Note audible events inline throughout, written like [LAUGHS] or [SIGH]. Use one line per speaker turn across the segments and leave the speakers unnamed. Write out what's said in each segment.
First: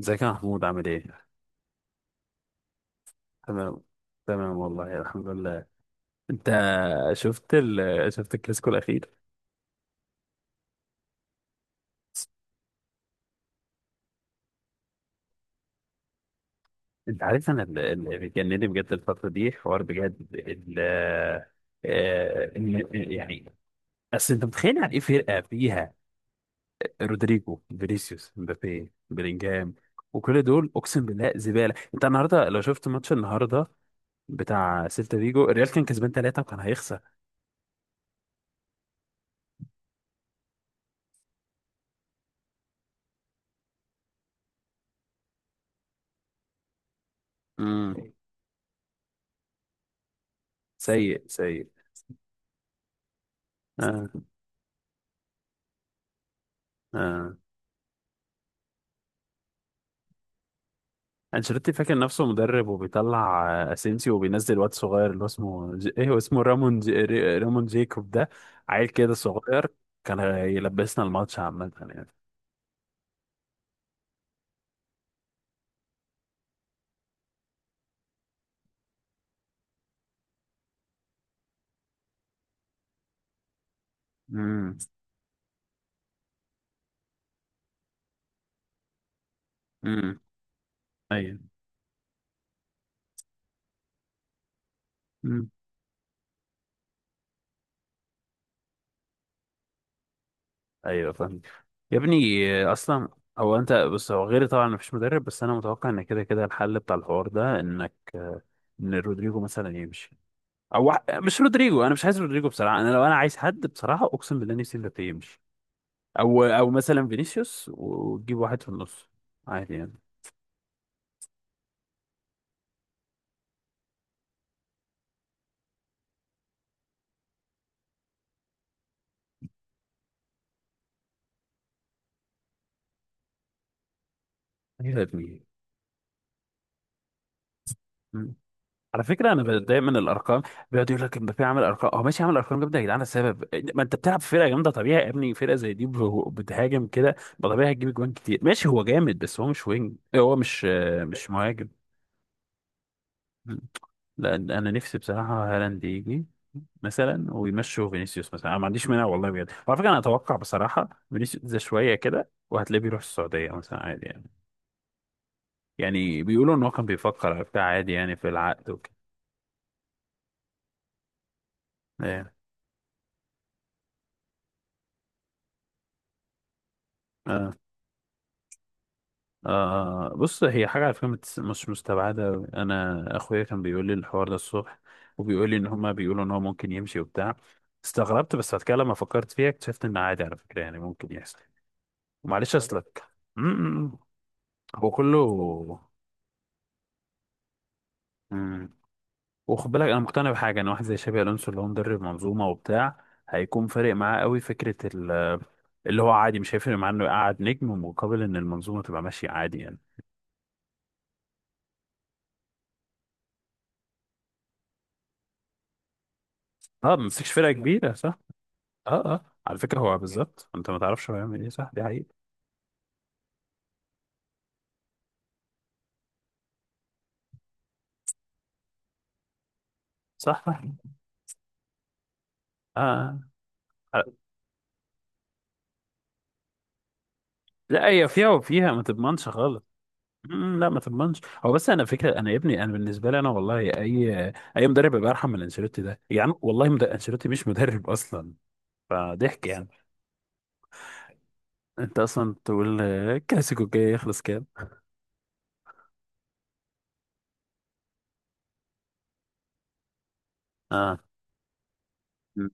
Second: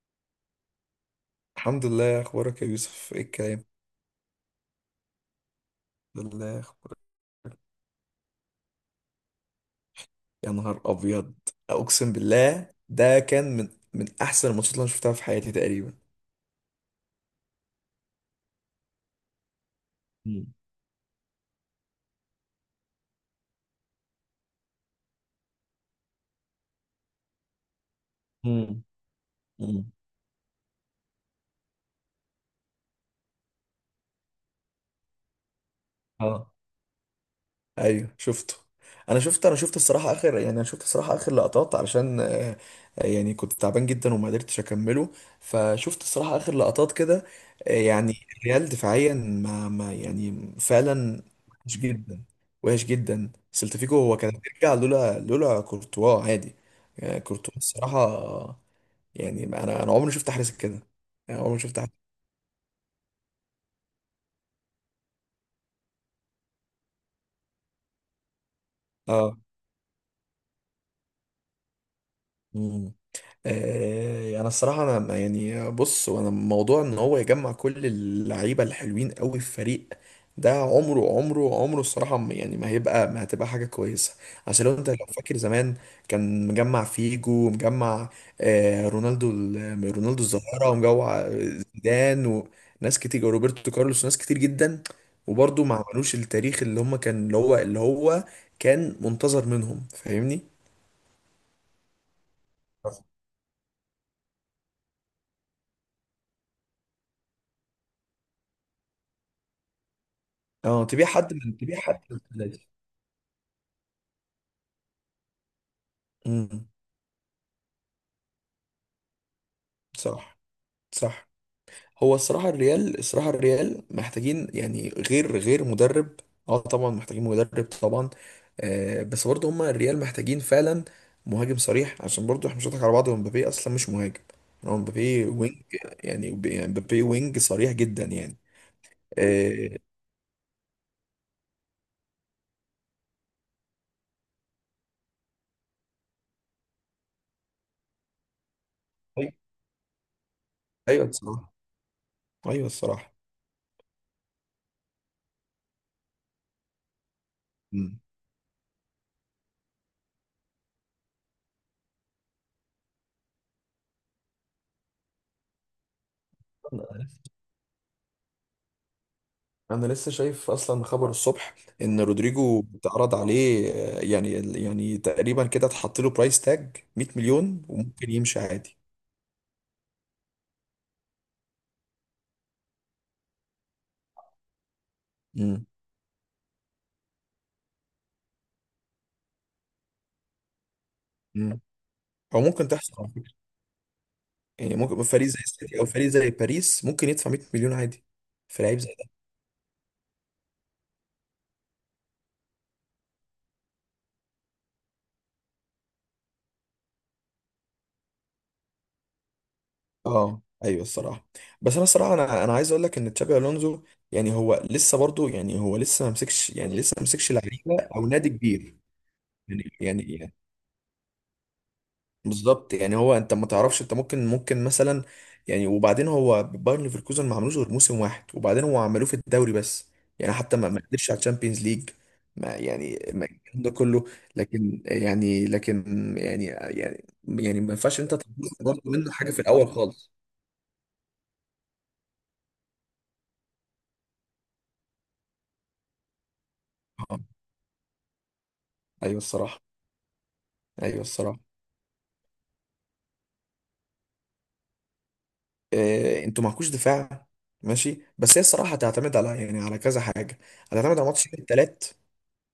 ازيك يا محمود، عامل ايه؟
الحمد لله، اخبارك يا يوسف؟ ايه الكلام؟
تمام. تمام والله، الحمد لله.
الحمد
انت
لله، اخبارك؟
شفت الكلاسيكو الاخير؟
يا نهار ابيض، اقسم بالله ده كان من احسن الماتشات اللي انا شفتها في حياتي تقريبا.
انت عارف انا اللي بيجنني بجد الفترة دي حوار بجد
مم.
ال... آه، إن- يعني اصل انت متخيل يعني ايه؟ فرقة فيها رودريجو، فينيسيوس،
مم.
مبابي، بلينجهام،
مم.
وكل دول اقسم بالله زبالة. انت النهارده لو شفت ماتش النهارده بتاع سيلتا فيجو، الريال كان كسبان ثلاثة
اه،
وكان هيخسر.
ايوه شفته. انا شفت الصراحه اخر لقطات علشان يعني كنت تعبان جدا وما قدرتش اكمله. فشفت الصراحه اخر لقطات كده.
امم
يعني الريال دفاعيا ما, ما يعني فعلا
سيء سيء.
وحش جدا. وحش جدا. سلتفيكو
آه.
هو كان بيرجع لولا كورتوا، عادي.
آه.
كورتوا الصراحه. يعني انا عمري ما شفت حارس كده، يعني عمري ما
انشيلوتي
شفت حارس.
فاكر نفسه مدرب وبيطلع اسينسيو، وبينزل واد صغير اللي هو ايه، هو اسمه رامون جيكوب ده. عيل كده
اه.
صغير كان يلبسنا الماتش عامة يعني.
انا الصراحه، انا ما- يعني بص، وانا موضوع ان هو يجمع كل اللعيبه الحلوين قوي في فريق، ده عمره الصراحه، يعني ما هتبقى حاجه كويسه. عشان
امم.
لو فاكر زمان، كان مجمع فيجو، مجمع رونالدو،
امم.
رونالدو الظاهره، ومجمع
ايوه.
زيدان، وناس كتير، روبرتو كارلوس وناس كتير جدا.
امم.
وبرضه ما عملوش التاريخ اللي هم كان اللي هو اللي هو كان منتظر منهم، فاهمني؟
ايوه فاهم. يا ابني اصلا، هو انت بص، هو غيري طبعا مفيش مدرب، بس انا متوقع ان كده كده الحل بتاع الحوار ده انك ان رودريجو مثلا يمشي.
اه،
مش
تبيع
رودريجو، انا
حد
مش
من
عايز رودريجو
الثلاثة.
بصراحة. انا لو انا عايز حد بصراحة، اقسم بالله، نفسي مبابي يمشي. او
امم.
او مثلا فينيسيوس، وتجيب واحد في النص، عادي يعني.
صح. صح. هو الصراحة الريال محتاجين، يعني، غير مدرب. اه، طبعا محتاجين مدرب طبعا. بس برضه هما الريال محتاجين فعلا مهاجم صريح، عشان برضه احنا مش هنضحك على بعض. هو مبابي اصلا مش مهاجم، يعني هو
يا
مبابي
ابني.
وينج. يعني مبابي وينج صريح جدا
مم.
يعني.
على فكره انا
آه
بتضايق من الارقام. بيقعد يقول لك امبابي عمل ارقام. هو ماشي عمل ارقام جامده، يا جدعان السبب ما انت بتلعب في فرقه جامده. طبيعي يا ابني، فرقه زي دي بتهاجم كده، ما طبيعي هتجيب جوان كتير، ماشي. هو جامد بس هو مش وينج، إيه، هو مش
ايوه
مش
الصراحة.
مهاجم.
ايوه الصراحة.
مم. لا انا نفسي بصراحه هالاند يجي مثلا، ويمشوا
مم.
فينيسيوس مثلا. انا ما عنديش مانع والله بجد. وعلى فكره انا اتوقع بصراحه فينيسيوس ده شويه كده وهتلاقيه بيروح السعوديه مثلا، عادي يعني. يعني بيقولوا ان هو كان بيفكر على بتاع، عادي يعني، في العقد وكده.
انا لسه شايف اصلا خبر الصبح ان
ايه.
رودريجو اتعرض عليه، يعني يعني تقريبا كده اتحط له برايس تاج 100
آه. آه.
مليون، وممكن يمشي عادي.
آه. بص، هي حاجة على فكرة مش مستبعدة أوي. انا اخويا كان بيقول لي الحوار ده الصبح، وبيقول لي ان
امم.
هما بيقولوا ان هو ممكن يمشي وبتاع. استغربت، بس بعد كده لما فكرت فيها اكتشفت ان عادي على فكرة، يعني ممكن يحصل.
امم. او
ومعلش
ممكن تحصل،
اصلك.
على فكره،
م- م-
يعني
هو
ممكن فريق زي
كله.
السيتي او فريق زي باريس ممكن يدفع 100 مليون عادي في
م-
لعيب زي ده.
وخد بالك انا مقتنع بحاجة، ان واحد زي شابي الونسو اللي هو مدرب منظومة وبتاع هيكون فارق معاه قوي. فكرة اللي هو عادي مش هيفرق معاه انه يقعد نجم، مقابل ان المنظومه تبقى ماشيه، عادي يعني.
اه، ايوه الصراحه. بس انا الصراحه انا عايز اقول لك ان تشابي الونزو، يعني هو لسه برضو، يعني هو لسه ما مسكش يعني لسه
اه،
ما
ما مسكش
مسكش
فرقه
لعيبه
كبيره،
او
صح.
نادي كبير.
اه اه، على
يعني
فكره هو
يعني
بالظبط انت ما تعرفش هو هيعمل ايه، صح، دي حقيقه.
بالظبط، يعني هو انت ما تعرفش، انت ممكن مثلا، يعني. وبعدين هو بايرن ليفركوزن ما عملوش غير موسم واحد، وبعدين هو عملوه في الدوري بس، يعني
صح
حتى
صح.
ما قدرش على الشامبيونز ليج. ما يعني،
اه.
ما الكلام ده
آه.
كله. لكن يعني، ما
لا
ينفعش
هي
انت
فيها
تطلب
وفيها، ما
برضه منه
تضمنش
حاجه في
خالص.
الاول خالص.
لا ما تضمنش. هو بس انا فكره انا، يا ابني، انا بالنسبه لي انا والله، اي اي مدرب يبقى ارحم من انشيلوتي ده يعني. والله
اه،
انشيلوتي مش مدرب [LAUGHS] اصلا.
ايوه
فضحك
الصراحه.
يعني.
ايوه الصراحه.
انت اصلا تقول الكلاسيكو الجاي يخلص كام؟
إيه، انتوا معكوش دفاع؟ ماشي، بس هي الصراحه هتعتمد على، يعني، على كذا حاجه.
اه.
هتعتمد على ماتش الثلاث
أمم،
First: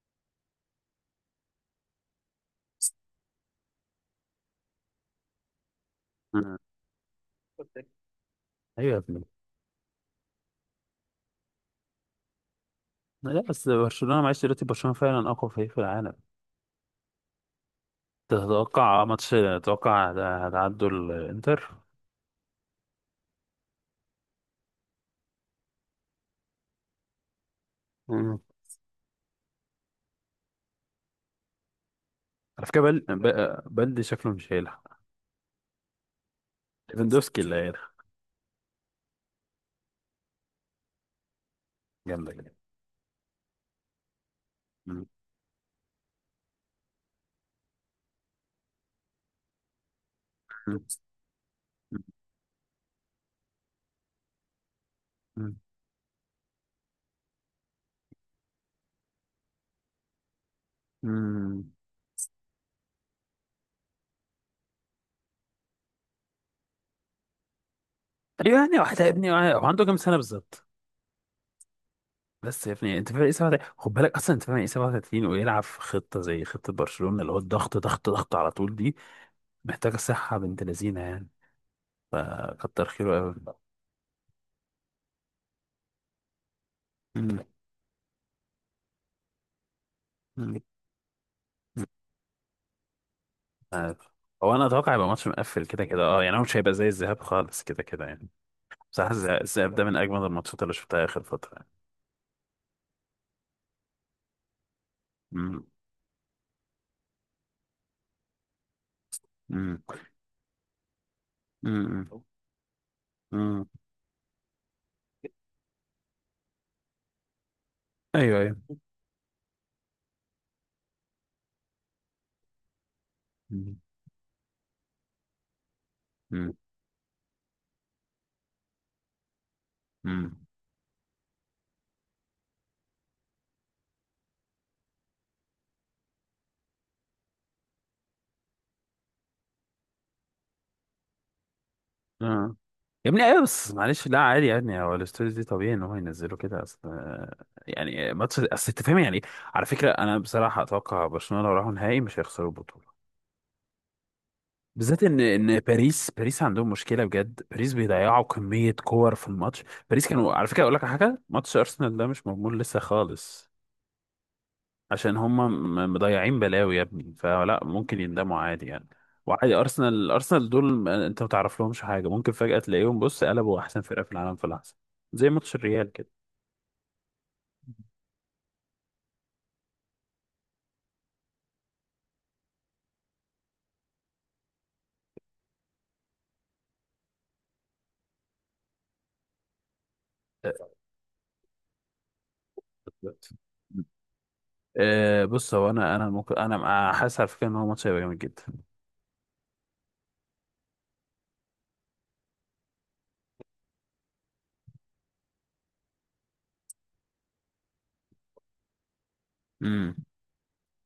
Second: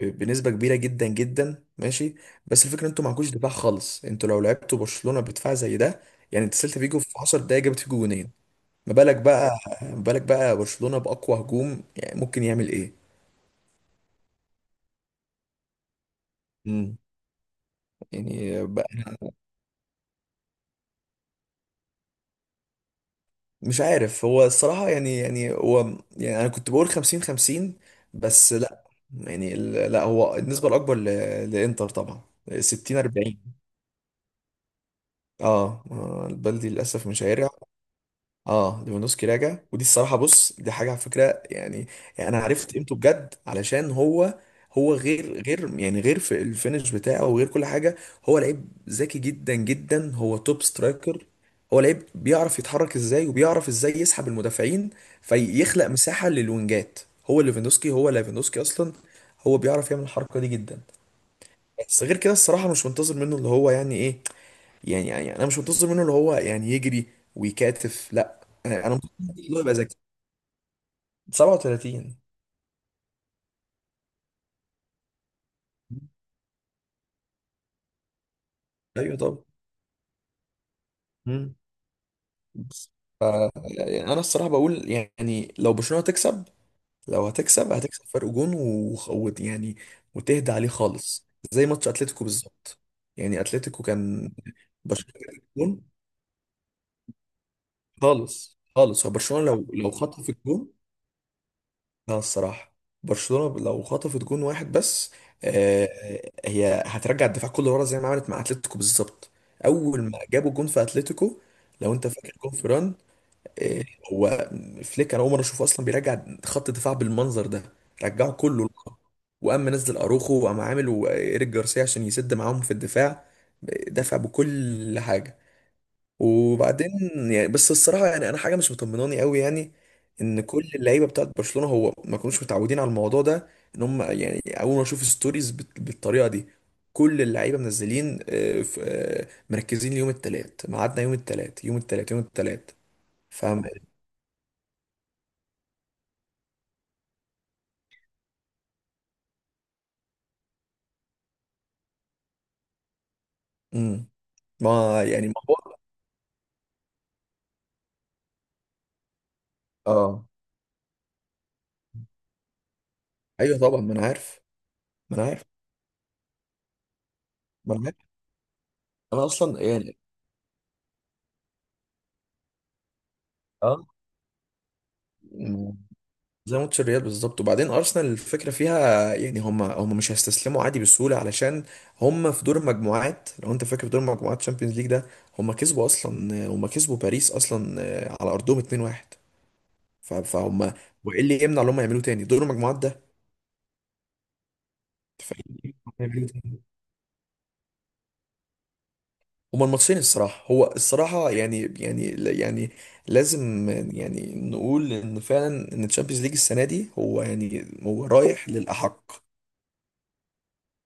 بنسبة كبيرة جدا جدا، ماشي. بس الفكرة، انتوا معكوش دفاع خالص. انتوا لو لعبتوا برشلونة بدفاع زي ده، يعني انت،
أمم.
سيلتا فيجو في 10 دقايق جابت فيجو جونين.
ايوه
ما
يا
بالك
ابني.
بقى، برشلونة بأقوى هجوم يعني ممكن يعمل ايه؟
لا بس برشلونة، معلش دلوقتي برشلونة فعلا أقوى فريق في العالم.
امم. يعني بقى.
تتوقع ماتش، تتوقع هتعدوا الإنتر؟
مش عارف، هو الصراحة، يعني يعني هو يعني انا كنت بقول 50 50.
مم.
بس لا، يعني لا، هو النسبة الأكبر لإنتر طبعا.
على فكرة
60 40.
بلدي شكله مش هيلعب.
اه، البلدي للأسف مش
ليفاندوفسكي
هيرجع.
اللي هيلعب.
اه، ليفاندوسكي راجع، ودي الصراحه، بص دي حاجه على فكره، يعني، يعني
جامدة
انا
جدا.
عرفت قيمته بجد علشان هو، هو
مم.
غير في الفينش بتاعه وغير كل حاجه. هو لعيب ذكي جدا جدا، هو توب سترايكر. هو لعيب بيعرف يتحرك ازاي، وبيعرف ازاي يسحب المدافعين،
مم.
فيخلق مساحه للوينجات. هو ليفاندوسكي اصلا، هو بيعرف يعمل الحركه دي جدا.
مم.
بس غير كده الصراحه مش منتظر منه اللي هو، يعني، ايه؟ يعني انا مش منتظر منه اللي هو يعني يجري ويكاتف، لا.
أيوة، يعني
انا
واحد يا
منتظر
ابني،
منه اللي هو
هو
يبقى
عنده كام
ذكي.
سنة بالظبط؟
37.
بس يا ابني، أنت فاهم إيه 37؟ خد بالك، أصلا أنت فاهم إيه 37 ويلعب في خطة زي خطة برشلونة اللي هو الضغط ضغط ضغط على طول دي؟
ايوه، طب.
محتاجة صحة بنت لذينة يعني.
مم.
كتر
بس
خيره أوي.
يعني انا الصراحه بقول، يعني لو برشلونه تكسب، لو
مم.
هتكسب، هتكسب فرق جون، يعني، وتهدى
مم.
عليه خالص زي ماتش اتلتيكو بالظبط. يعني اتلتيكو
عارف.
كان،
هو انا اتوقع هيبقى ماتش
برشلونه
مقفل
جون،
كده كده، اه، يعني هو مش هيبقى زي الذهاب خالص كده كده يعني.
خالص خالص.
بصراحه
هو برشلونه لو
الذهاب ده
لو
من اجمل
خطف
الماتشات
الجون.
اللي شفتها اخر فتره يعني.
لا الصراحة، برشلونة لو خطفت جون واحد بس،
امم.
آه، هي هترجع الدفاع كله ورا زي ما عملت مع اتلتيكو بالظبط.
امم.
أول ما جابوا جون في اتلتيكو، لو
امم.
أنت فاكر جون فيران،
امم.
آه، هو، فليك، أنا أول مرة أشوفه أصلا بيرجع خط الدفاع بالمنظر ده. رجعه
ايوه ايوه.
كله لورا. وقام منزل أروخو، وقام عامل وإيريك جارسيا عشان يسد معاهم في الدفاع.
امم.
دفع بكل حاجة.
امم.
وبعدين، يعني، بس الصراحه يعني انا حاجه مش مطمناني قوي، يعني، ان
أمم.
كل اللعيبه بتاعت برشلونه، هو ما كانوش متعودين على الموضوع ده، ان هم، يعني، اول ما اشوف ستوريز بالطريقه دي، كل اللعيبه منزلين، مركزين ليوم الثلاث. ميعادنا يوم الثلاث، يوم الثلاث، يوم
آه.
الثلاث.
يا ابني، ايوه
فاهم.
بس معلش، لا عادي يعني. هو الاستوديو دي طبيعي ان هو ينزله كده، اصل يعني ماتش، اصل انت فاهم يعني إيه؟ على فكره انا بصراحه اتوقع برشلونه لو راحوا نهائي مش هيخسروا البطوله.
امم.
بالذات
ما
ان
يعني
ان
الموضوع.
باريس عندهم مشكله بجد. باريس بيضيعوا كميه كور في الماتش. باريس
اه،
كانوا، على فكره اقول لك على حاجه، ماتش ارسنال ده مش مضمون لسه خالص.
ايوه طبعا، ما انا عارف.
عشان
ما انا
هم
عارف.
مضيعين بلاوي يا ابني، فلا
ما انا عارف.
ممكن يندموا، عادي يعني.
انا
وعادي،
اصلا، يعني،
ارسنال دول، انت ما تعرف لهمش حاجه، ممكن فجاه تلاقيهم، بص، قلبوا احسن فرقه في العالم في لحظه، زي ماتش
اه،
الريال كده.
زي ماتش الريال بالظبط. وبعدين ارسنال الفكره فيها، يعني هم مش هيستسلموا عادي بسهوله، علشان هم في دور المجموعات، لو انت فاكر، في دور المجموعات تشامبيونز ليج ده، هم كسبوا باريس اصلا على ارضهم 2-1. فهم، وايه اللي يمنع ان هم يعملوه تاني دور المجموعات ده؟
[LAUGHS] أه أه، بص، هو انا
يعملوه
ممكن،
تاني.
انا حاسس على فكره ان هو ماتش هيبقى جامد
هما الماتشين الصراحه، هو الصراحه، يعني، يعني لازم يعني نقول ان فعلا ان تشامبيونز ليج السنه دي، هو يعني هو رايح للاحق.
جدا.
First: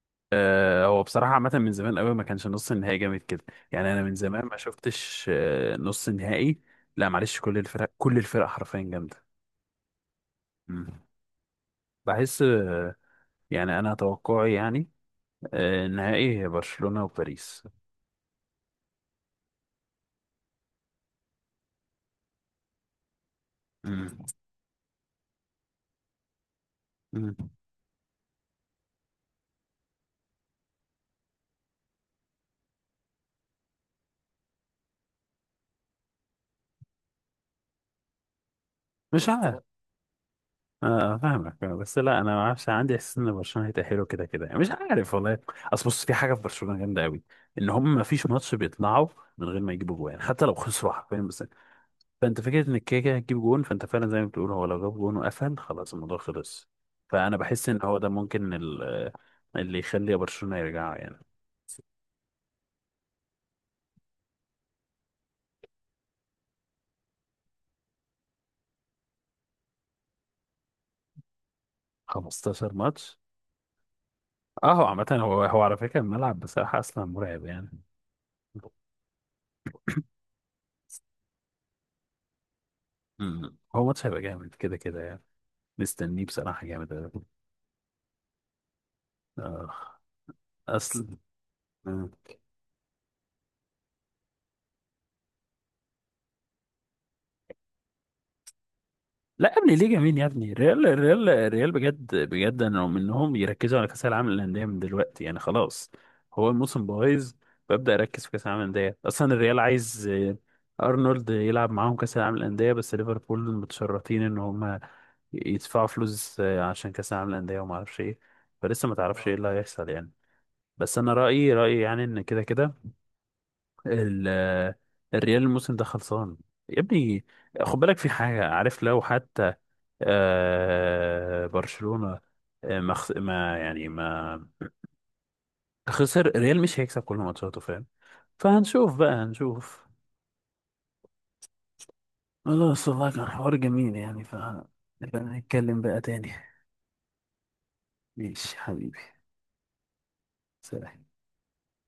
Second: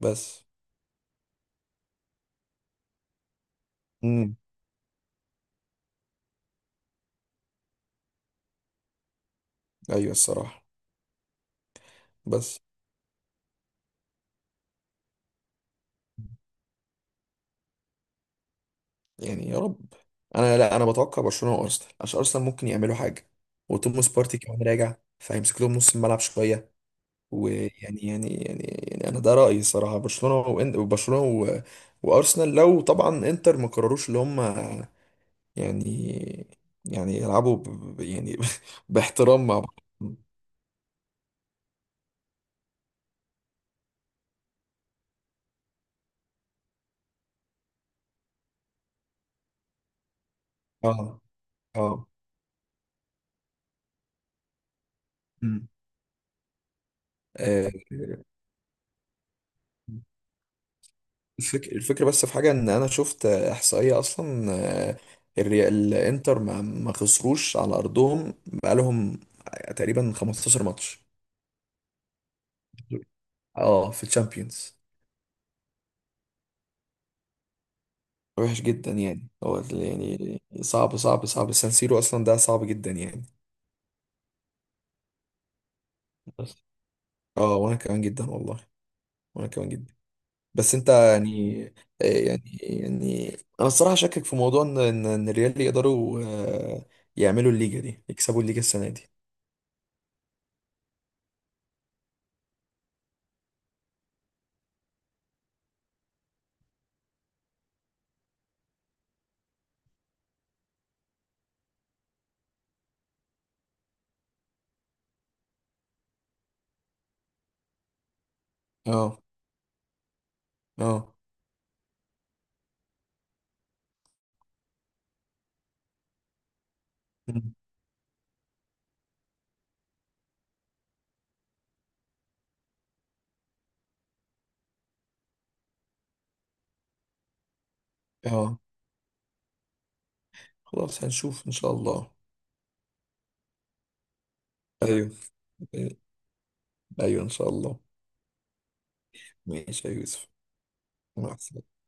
بس.
هو بصراحة عامة من زمان قوي ما كانش نص النهائي جامد كده. يعني أنا من
امم.
زمان ما شفتش نص نهائي. لا معلش، كل الفرق، كل الفرق حرفيا جامدة.
ايوه الصراحه.
مم. بحس
بس
يعني أنا توقعي يعني، النهائي هي برشلونة وباريس.
يعني، يا رب. انا لا، انا بتوقع برشلونه وارسنال، عشان ارسنال ممكن يعملوا حاجه، وتوماس
مم.
بارتي كمان راجع، فهيمسك لهم نص الملعب شويه.
مم.
ويعني يعني يعني يعني انا ده رايي، الصراحه برشلونه وبرشلونه وارسنال، لو طبعا انتر ما قرروش اللي هم، يعني يعني يلعبوا يعني، [LAUGHS]
مش
باحترام مع
عارف.
بعض.
اه. فاهمك. بس لا انا ما اعرفش، عندي احساس ان برشلونه هيتاهلوا كده كده يعني، مش عارف والله. اصل بص، في حاجه في برشلونه جامده قوي، ان هم ما فيش ماتش بيطلعوا من غير ما يجيبوا جوان، حتى لو خسروا حرفيا.
اه.
بس
اه.
فانت فكره ان كده كده هتجيب جون، فانت فعلا زي ما بتقول، هو لو جاب جون وقفل،
مم.
خلاص الموضوع خلص. فانا بحس
آه،
ان هو ده ممكن اللي يخلي برشلونه يرجع يعني.
الفكرة، بس في حاجة ان انا شفت احصائية اصلا. آه، الانتر ما خسروش على ارضهم بقالهم تقريبا 15 ماتش.
15 ماتش.
اه، في
اه،
الشامبيونز.
هو عامه هو على فكره الملعب بصراحه اصلا مرعب يعني.
وحش جدا، يعني هو يعني صعب صعب صعب، سان سيرو اصلا ده صعب جدا يعني.
مم. هو ماتش هيبقى جامد كده كده يعني. مستنيه
بس.
بصراحه جامد أوي.
اه، وانا كمان جدا والله. وانا كمان جدا.
آه.
بس انت
اصل،
يعني، آه، يعني يعني انا الصراحة شاكك في موضوع ان إن الريال يقدروا، يعملوا الليجا دي، يكسبوا الليجا السنة دي.
لا يا ابني ليه، جميل يا ابني. الريال الريال الريال بجد بجد، انا مؤمن انهم يركزوا على كاس العالم للانديه من دلوقتي يعني، خلاص. هو الموسم بايظ، ببدا اركز في كاس العالم للانديه. اصلا الريال عايز ارنولد يلعب معاهم كاس العالم للانديه، بس ليفربول متشرطين ان هم يدفعوا فلوس عشان كاس العالم للانديه، وما اعرفش ايه، فلسه ما
اه.
تعرفش ايه، اللي هيحصل يعني. بس انا
اه.
رايي رايي يعني ان كده كده ال الريال الموسم ده خلصان، يا ابني.
مم.
خد بالك في حاجة، عارف لو حتى برشلونة آه، ما خس- ما يعني ما خسر، الريال مش هيكسب كل ماتشاته، فاهم.
اه،
فهنشوف بقى، هنشوف.
خلاص، هنشوف ان شاء الله.
خلاص والله، كان حوار جميل يعني. ف
ايوه.
نبقى نتكلم بقى تاني.
ايوه ان شاء الله.
ماشي حبيبي.
ماشي يا يوسف.
سلام.
مع السلامة.